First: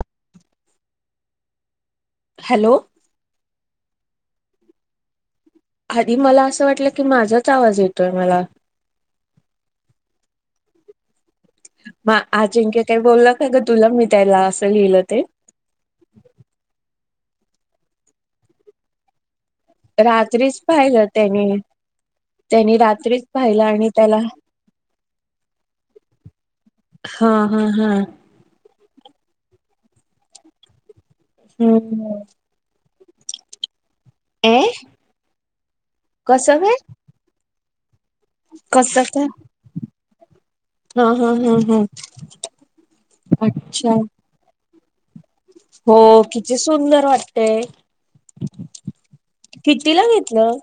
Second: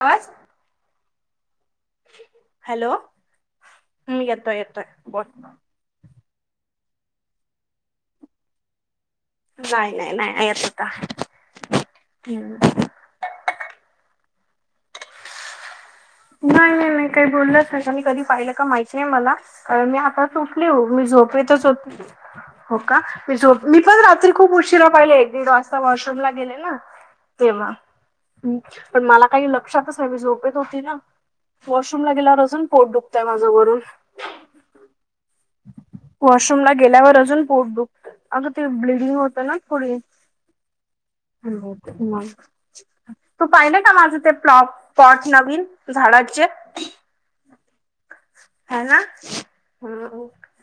पाच हॅलो हम् येत येत बोल आधी मला असं वाटलं की माझाच आवाज येतोय मला नाही नाही नाय येत होता. म आजिंक्य काही बोललं काय ग तुला मी त्यायला असं लिहिलं ते नाय नाय नाय काही बोललाच नाय मी कधी पाहिलं काय माहती नाय मला कारण मी आता रात्रीच उटली हो पाहिलं मी त्याने त्यानी झोपेतच होती. हो त्यांनी का, रात्रीच मी झोप पाहिलं मी आणि पण त्याला रात्री खूप उशिरा पाहिले एक दीड वाजता वॉशरूमला गेले ना हा हा तेव्हा हा पण मला काही लक्षातच नाय मी झोपेत होती ना वॉशरूमला हम्म गेल्यावर अजून पोट दु खतय माझं वरून ए कसं वॉशरूमला काय गेल्यावर अजून पोट दुखत अगं ते कसं ब्लिडिंग काय होतं ना थोडी हा हा हा आणि हो हा नाय, तू पाहिलं का अच्छा माझं ते प्लॉ पॉट नवीन हो झाडाचे किती सुंदर वाटतेय. ह ना कितीला घेतलं?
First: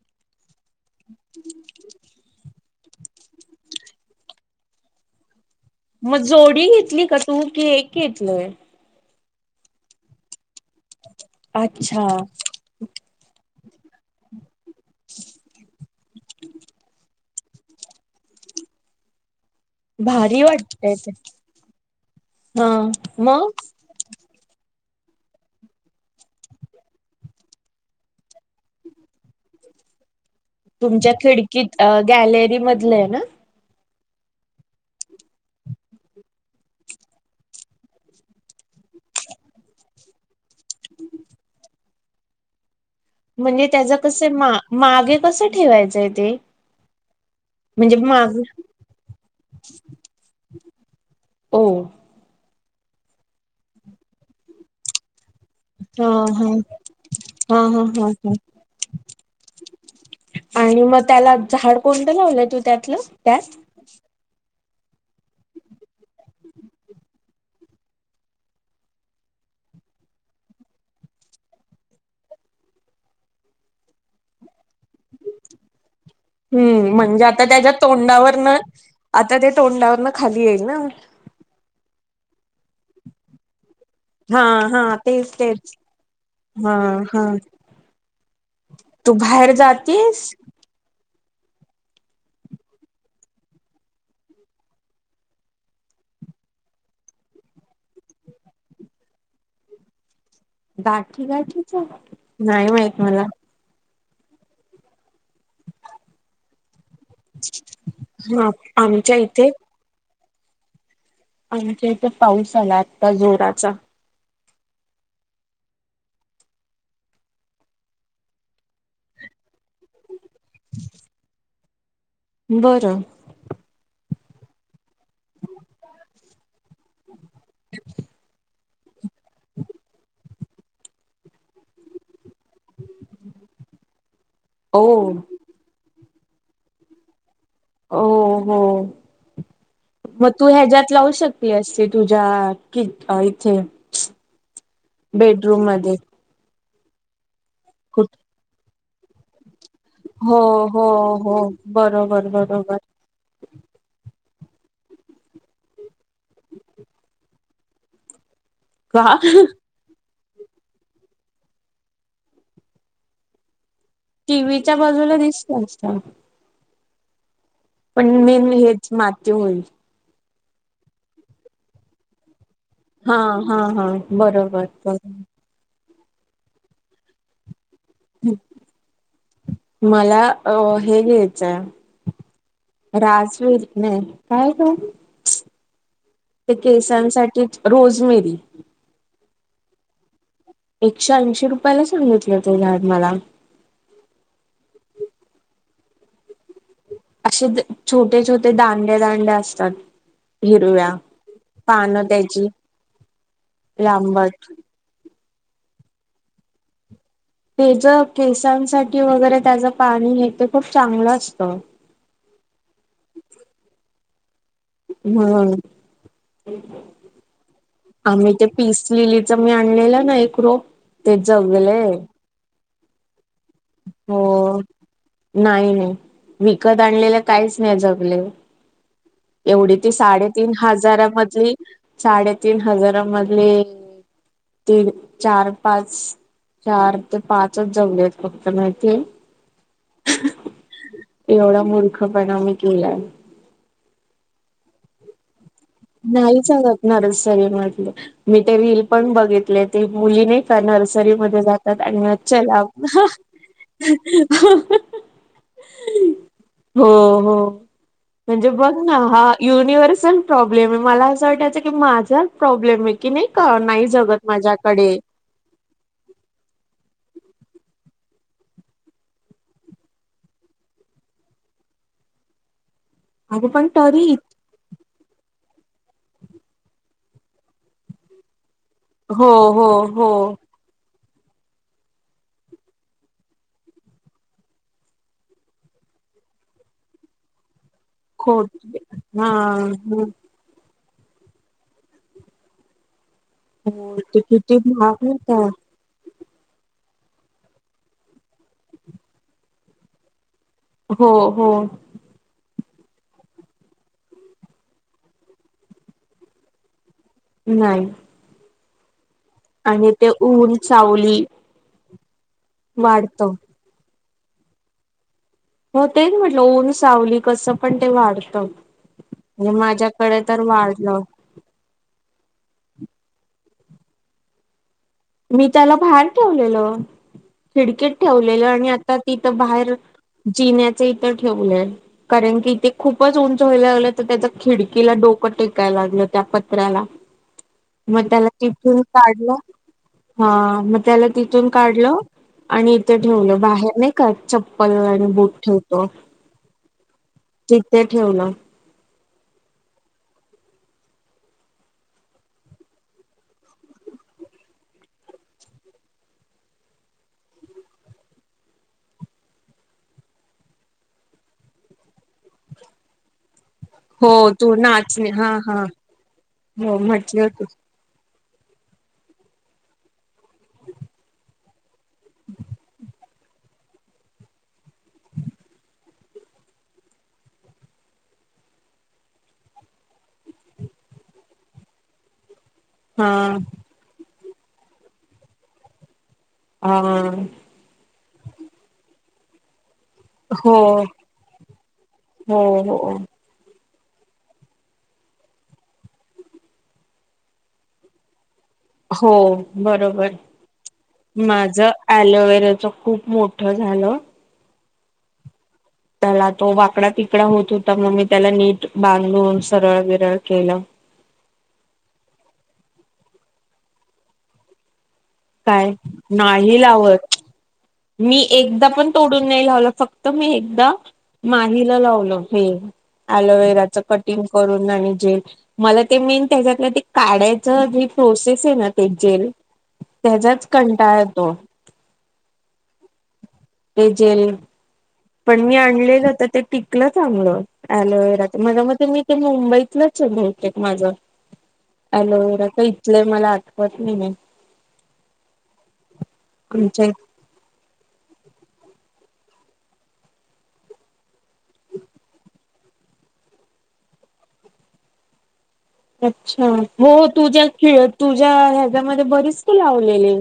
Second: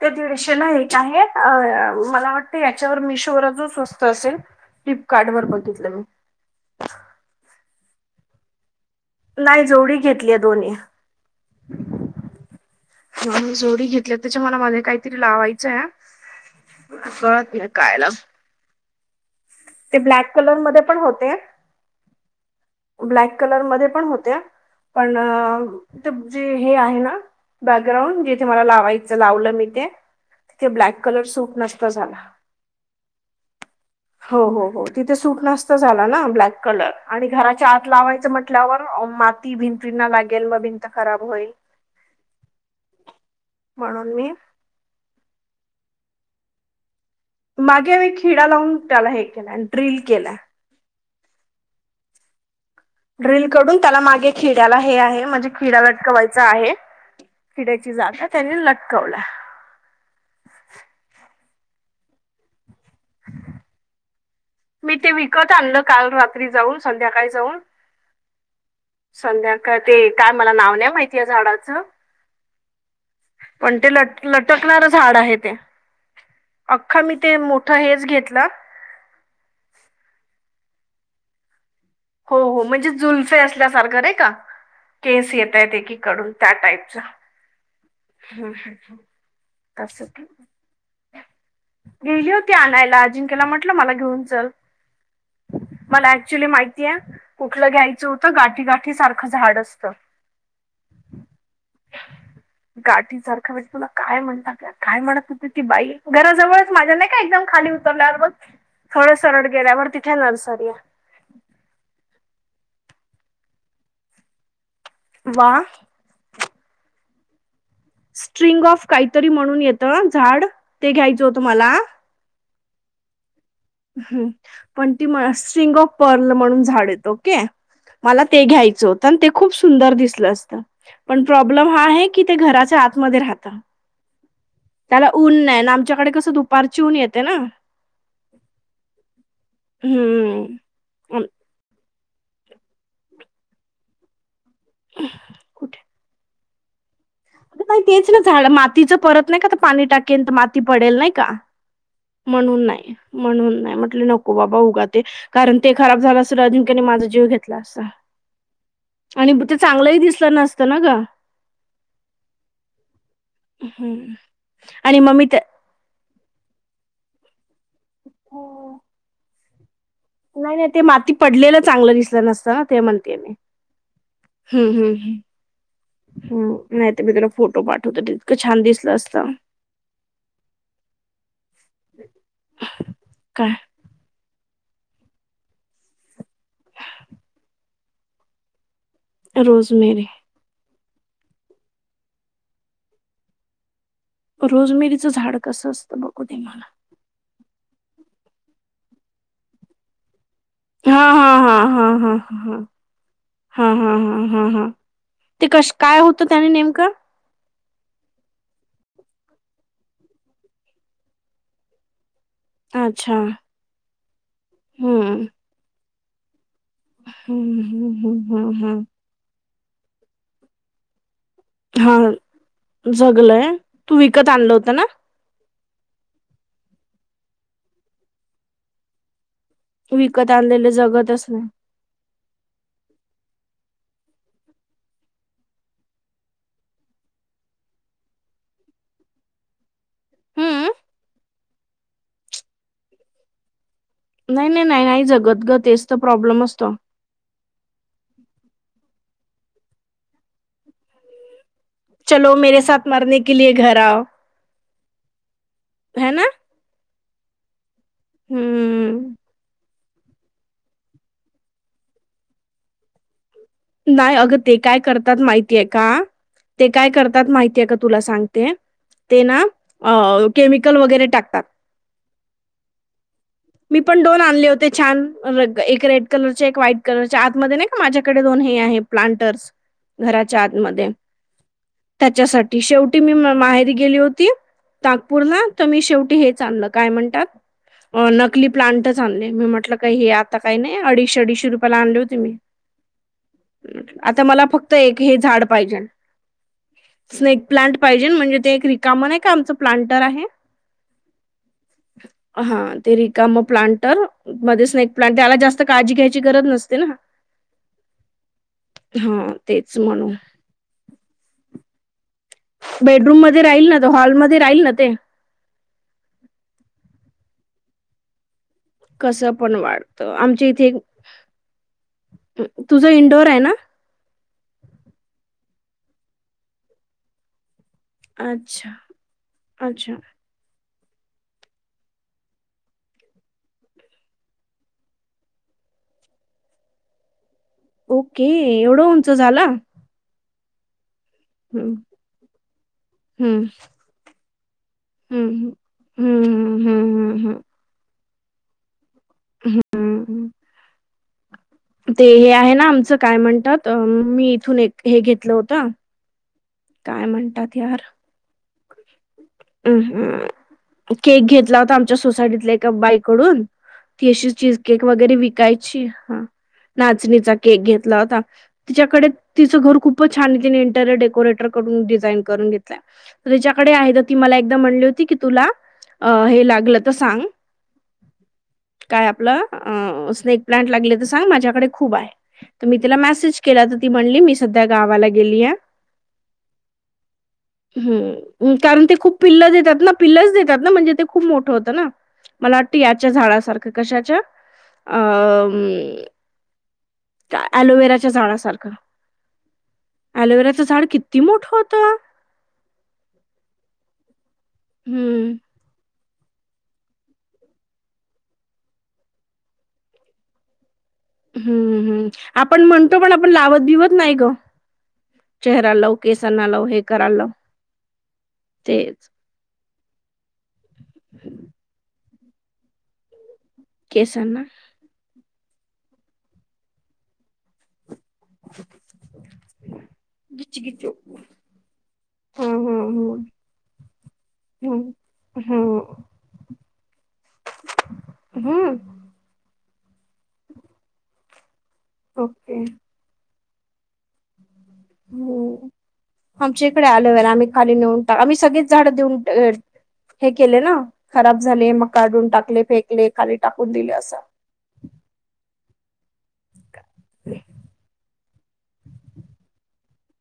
ते दीडशे ना एक आहे. अ अ मला वाट याच्यावर मिशोवर अजून स्वस्त असेल फ्लिपकार्ट वर पण म जोडी घेतली का तू की एक घेतलंय. नाही जोडी घेतलीय दोन्ही अच्छा जोडी घेतल्या त्याच्या मला मधी काहीतरी लावायचं क काय लाव ते ब्लॅक भारी कलरमध्ये वाटतय पण ते होते. हा ब्लॅक मग कलर मध्ये पण होते. पण ते जे हे आहे ना बॅकग्राउंड जिथे मला लावायचं लावलं मी ते तिथे ब्लॅक तुमच्या कलर सूट खिडकीत नष्टत झाला गॅलरी मधलं आहे ना हो हो हो तिथे सूट नास्त झाला ना ब्लॅक कलर आणि घराच्या आत लावायचं म्हटल्यावर माती भिंतीिंना लागेल व भिंत खराब होईल [inaudible] म्हणजे त्याच म्हणून कस मी मा मागे कस ठेवायचंय ते म्हणजे मागे मी माग खिडा लावून त्याला हे केलं ड्रिल केलं हो ड्रिल करडून त्याला मागे खिड्याला हे आहे म्हणजे खिडा हा हा लटकवायचा आहे हा हा खिड्याची हा जागा हा त्यानी लटकवला आणि मग त्याला झाड कोणतं लावलंय तू त्यातलं काय मी ते विकत आणल काल रात्री जाऊन संध्याकाळी जाऊन संध्याकाळ ते काय मला नाव नाही माहिती आहे झाडाचं पण ते लट लटकणार झाड आहे ते हम्म अख्खा मी म्हणजे ते आता त्याच्या मोठं हेच तोंडावरन घेतलं आता ते तोंडावरन खाली येईल ना हो हो म्हणुजे जुलफे असल्यासारखा नाही का हा हा केस तेच येत तेच एकीडून त्या हा टाईप च हा हम् ह तू बाहेर तसच जातेस गेली होती आणायला अजिंक्यला म्हटलं मला घेऊन चल मला ऍक्च्युली माहिती कया कटलं घ्यायचं होतं गाठी गाठी सारखं झाड असतं गाठी गाठीच नाही माहित गाठी मला सारखं म्हणजे तुला काय म्हणतात का काय म्हणत त ती बाई घराजवळच माझ्या नाही का एकदम खाली उतरल्यावर बग हा थोड आमच्या सरळ इथे गेल्यावर ती हे नर्सरया आमच्या इथं पाऊस आला आत्ता जोराचा वा आ स्ट्रिंग ऑफ काहीतरी म्हणून येतं झाड ते घ्यायचं होतं मला बर आ ह पण ती स्ट्रिंग ऑफ पर्ल म्हणून झाड येत ओक मला ते घ्यायचं जोतन ते खूप सुंदर दिसला असता पण, प्रॉब्लेम हा आहे ते घराच्या आत मध्ये राहत ओ त्याला ऊन नाही आमच्याकडे कस दुपारची ऊन येते ना ओ हो मग तू हम्म ह्याच्या्यात लावू अम, शेकली ऐसीड तुझ्या अ कि इथे बेडरूम मध्ये काही कुठ तेच ना झाड मातीचं परत नाही का आता पाणी टाकेल हो माती हो पडेल नाही का हो बरोबर म्हणून बरोबर नाही म्हणून नाही म्हट नको हो बाबा उगा ते कारण ते खराब झालं असल अजिंक्याने माझा जीव घेतला असता का आणि ते चांगलंही दिसलं नसतं ना ग हम्म. टीव्हीच्या आणि मग बाजूला मी दिसल असत पण मेन त्या हेच माती होईल नाही नाही ते माती पडलेलं चांगलं दिसलं नसत ते म्हणतीी हा हा हा बरोबर हम्म बरोबर हम्म ह ह नाहीत मी तला फोटो पाठवत तितकं छान दिसलं असत मला अ हे घ्यायचंय काय राजवीर नाही काय ग ते केसांसाठीच रोजमेरी रोज मेरी एकशे ऐंशी रुपयाला सांगितलं ते झाड मला रोजमिरीच झाड कसं असतं बघू ते म्हाला असे छोटे छोटे दांड्या दांड्या असतात हिरव्या हा हा हा हा पानं हा त्याची हा हा हा हा हा लांबट हा ते कस काय होतं त्याने नेमकं ते ज केसांसाठी वगैरे त्याचं पाणी हे ते खूप चांगलं असतं अच्छा हम्म हम्म हम्म आम्ही हम्म ते हम्म हम्म. पिसलेलीच मी आणलेलं ना एक रोप, ते जगलय. जगलय, तू विकत आणलं होतं ना? नाही विकत आणलेलं काहीच नाही जगले एवढी ती विकत साडेतीन आणलेले हाजारा जगतच नाही. मधली, साडेतीन हजारा मधली ते चार पाच चार ते पाचच जमले फक्त माहितेय हम्म एवढा मूर्खपणा मी केलाय. नाही, नाही, नाही, नाही जगत ग तेच तर नाही प्रॉब्लेम असतो. सरत नर्सरी मधले मी ते रील पण बघितले ती मुली नाही का नर्सरीमध्ये जात चलो मेरे साथ मरने के लिए घर आओ. है ना [unintelligible] हो हो. म्हणजे बघ ना हम्म हा युनिव्हर्स चन प्रॉब्लमेय मला असं वाटयच की माझाच प्रॉब्लेम आहे की नाही का नाही जगत अगं ते काय माझ्याकडे करतात माहितीय का ते काय करतात माहि ते का तुला सांगते ते ना अ केमिकल वगैरे टाकतात. [unintelligible] अगं मी पण तरी दोन आणले होते छान. दोन रंग एक रेड कलरच्या, एक व्हाईट कलरच्या आतमध्ये नाही का माझ्याकडे दोन हे आहे. हो प्लांटर्स हो हो घराच्या आतमध्ये. त्याच्यासाठी शेवटी मी म माहेरी गेली होती. तातपूर्ण तर मी शेवटी हेच चांगलं काय म्हणतात अ खोट नकली प्लांटच हा आणले, मी म्हटलं काही हो हे आता काही नाही अडीचशे अडीचशे रुपयाला आणले होते मी. हो ते आता मला किती फक्त एक महाग हे होता झाड पाहिजे स्नेक प्लांट पाहिजेल, म्हणजे ते एक रिकाम नाही का आमचं प्लांटर आहे. हो हो. हा ते रिकाम प्लांट मध्ये स्नेक प्लांट त्याला जास्त काळजी घ्यायची गरज नसते ना नाही हा तेच आणि ते म्हणून ऊन चावली बेडरूम मध्ये राहील ना गं, हॉलमध्ये राहील ना ते. हो तेच म्हटलं ऊन सावली कसं पण ते वाढतं कसं म्हणजे पण वाढतं माझ्याकडे तर आमच्या इथे वाढलं तू तुझं इंडोर आहे ना. मी त्याला बाहेर ठेवलेल खिडकीत ठेवलेलं आणि अच्छा आता तिथं बाहेर अच्छा जिण्यात च्या इथ ठेवल्यात कारण, की इथे खूपच उंच व्हाय ला लागलंले, तर त्याच खिडकीला डोकं टेकायला लागल त्या पत्र्याला मग ओके त्याला तीथून एवढं उंच काढलं झाला हा मग त्याला तिथून हम्म काढलं आणि इथे ठेवलं हम्म बाहेर नाही का? चप्पल आणि बूट हम्म ठेवतो हम्म हम्म हम्म तिथे ठेवलं. हम्म. ते हे आहे ना आमचं काय म्हणतात? मी इथून एक हे घेतलं होतं. काय म्हणतात यार? अम्म केक घेतला होता, आमच्या सोसायटीतल्या एका बाईकडून ती हो अशी तू चीज केक नाचणे वगैरे हा हा विकायची, हा हो म्हटली नाचणीचा होती केक घेतला होता तिच्याकडे तिचं घर खूपच छान तिने इंटेरियर डेकोरेटर कडून डिझाईन करून घेतलय. त्याच्याकडे आहे तर ती मला एकदा म्हणली होती की, तुला हे लागलं तर सांग. काय आपलं? अ स्नेक प्लांट लागले, तर सांग माझ्याकडे खूप आहे. तर मी तिला हा मॅसेज केला, तर ती म्हणली मी सध्या गावाला गेलीए हा [unintelligible] ह कारण ते खूप पिल्ल देतात ना पिल्लच हो देतात ना म्हणजे ते खूप मोठं होत ना हो मला वाटतं हो याच्या झाडासारख कशाच्या अ आयवेराच्या [unintelligible] झाडासारख हो बरोबर झाड किती माझ मोठं होतं. अलोवेराच [unintelligible] खूप मोठ झालं हम्म त्याला तो वाकडा तिकडा होत होता मग मी त्याला नीट बांधून सरळ विरळ केलं हम्म हम्म आपण म्हणतो पण आपण लावत भिवत नाही ग काय चेहरा लाव केसांना नाही लाव हे करायला लावत लाव मी एकदा पण तेच तोडून नाही लावलं फक्त तर मी एकदा माहीला लावलो हे अलोवे [unintelligible] त्याच कटिंग केसांना करून आणि जेल मला ते मीन त्याच्यातल ते काढायच प्रोसेस आहे ना ते जेल त्याचाच गिच कटाळ येतो हम् हम् ते जेल हम् पण मी आणलेलं तर ते टिकलं चांगलं हयालोवेरा तर मझ्या हं, मते मी ते मुंबई मुंबईतलंच आहे बते माझं अलोवेरा ओके का इथलंय मला आ- पत्नीने हम्म आमच्या इकडे आलो ना [unintelligible] आम्ही [unintelligible] खाली नेऊन टा आम्ही सगळीच झाड देऊन [inaudible] हे केले ना खराब झाले मग काढून टाकले फेकले खाली टाकून दिले असं [inaudible] अच्छा हो तुझ्या खेळ तुझ्या ह्याच्यामध्ये बरीच तू लावलेली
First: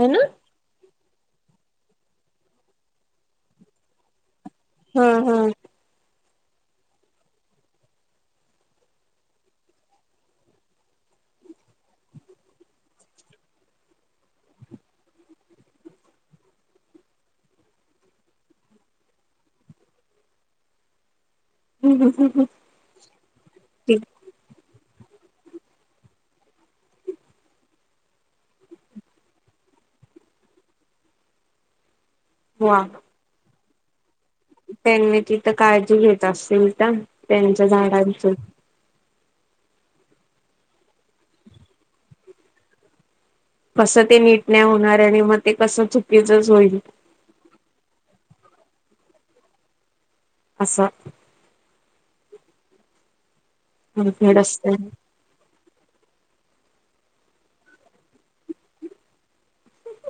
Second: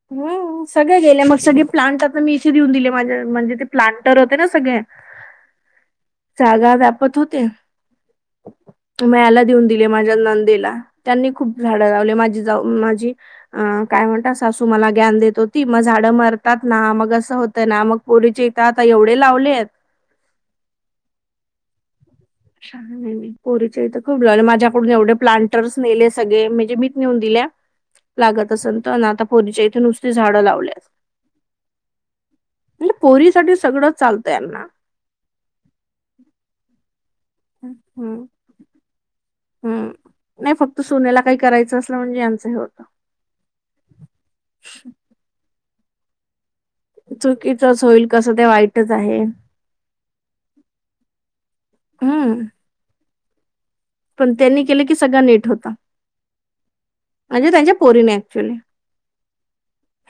है ना ह सगळ्या गेल्या मग सगळे प्लांट आता मी इथे देऊन दिले माझे म्हणजे ते प्लांटरच ना सगळे हा हा जागा व्यापत होते [inaudible] उ मयाला देऊन दिले माझ्या नंदेला त्यांनी खूप झाडं लावले माझी जाऊ माझी अ काय म्हण [unintelligible] सासू मला ग्यान देत होती मग झाडं मरतात ना मग असं होतं ना मग पोरीचे इथ आता एवढे लावलेत हम् हम् हम् [inaudible] सांग मी परिचय [unintelligible] हित खूप लावलय माझ्या एवढे प्लांटर्स नेले सगळे म्हणजे मीच नेऊन दिल्या लागत असेल तर ना आता पोरीच्या इथे नुसती झाडं लावल्यास ह [inaudible] म्हणजे [unintelligible] पोरी साठी सगळं चालतं यांना. त्यांनी तिथं काळजी घेत असतील का त्यांच्या हम्म झाडांच हम्म नाही फक्त सोन्याला काही करायचं असलं म्हणजे यांचं हे होतं कसं ते नीट न होणार आणि मग ते कस चुकीचंच होईल चुकीचच होईल कसं ते वाईटच आहे अस हम्म पण त्यांनी असत केलं की सगळा नीट होत म्हणजे त्यांच्या पोरीने ऍक्च्युली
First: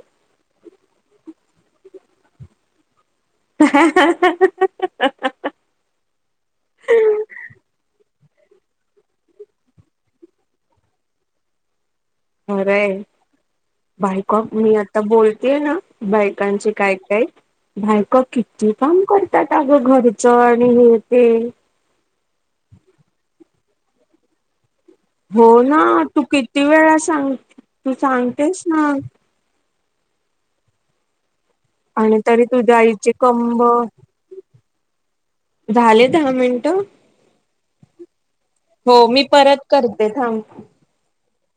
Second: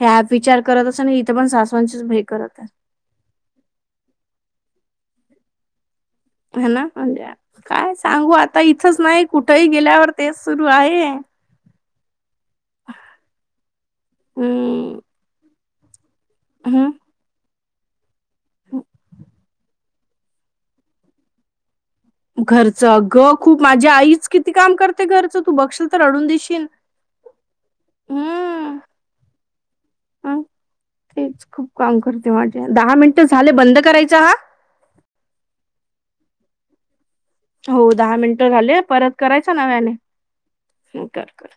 हे आप विचार करत अस आणि इथे पण सासवांचीच भे करत आहे [inaudible] है ना म्हणजे काय सांगू आता इथंच नाही कुठही गेल्यावर तेच सुरू आहे अरे बायक मी हम्म. आता बोलतेय ना बायकांचे हम्म. काय काय बायक किती काम करतात अगं घर आणि हेते. घरच ग खूप माझ्या आईच किती काम करत. ते घरच तू हो ना बघक्षील तर तू अडून दिशील किती वेळा सांग तू सांगतेस हम्म. ना हा तेच. खूप काम आणि करते तरी माझे तुझ्या दहा आईचे मिनिट झाले कंब बंद करायच हा. झाले दहा मिनटं. हो दहा मिनटं घाली परत करायच नव्याने करते थांब कर कर.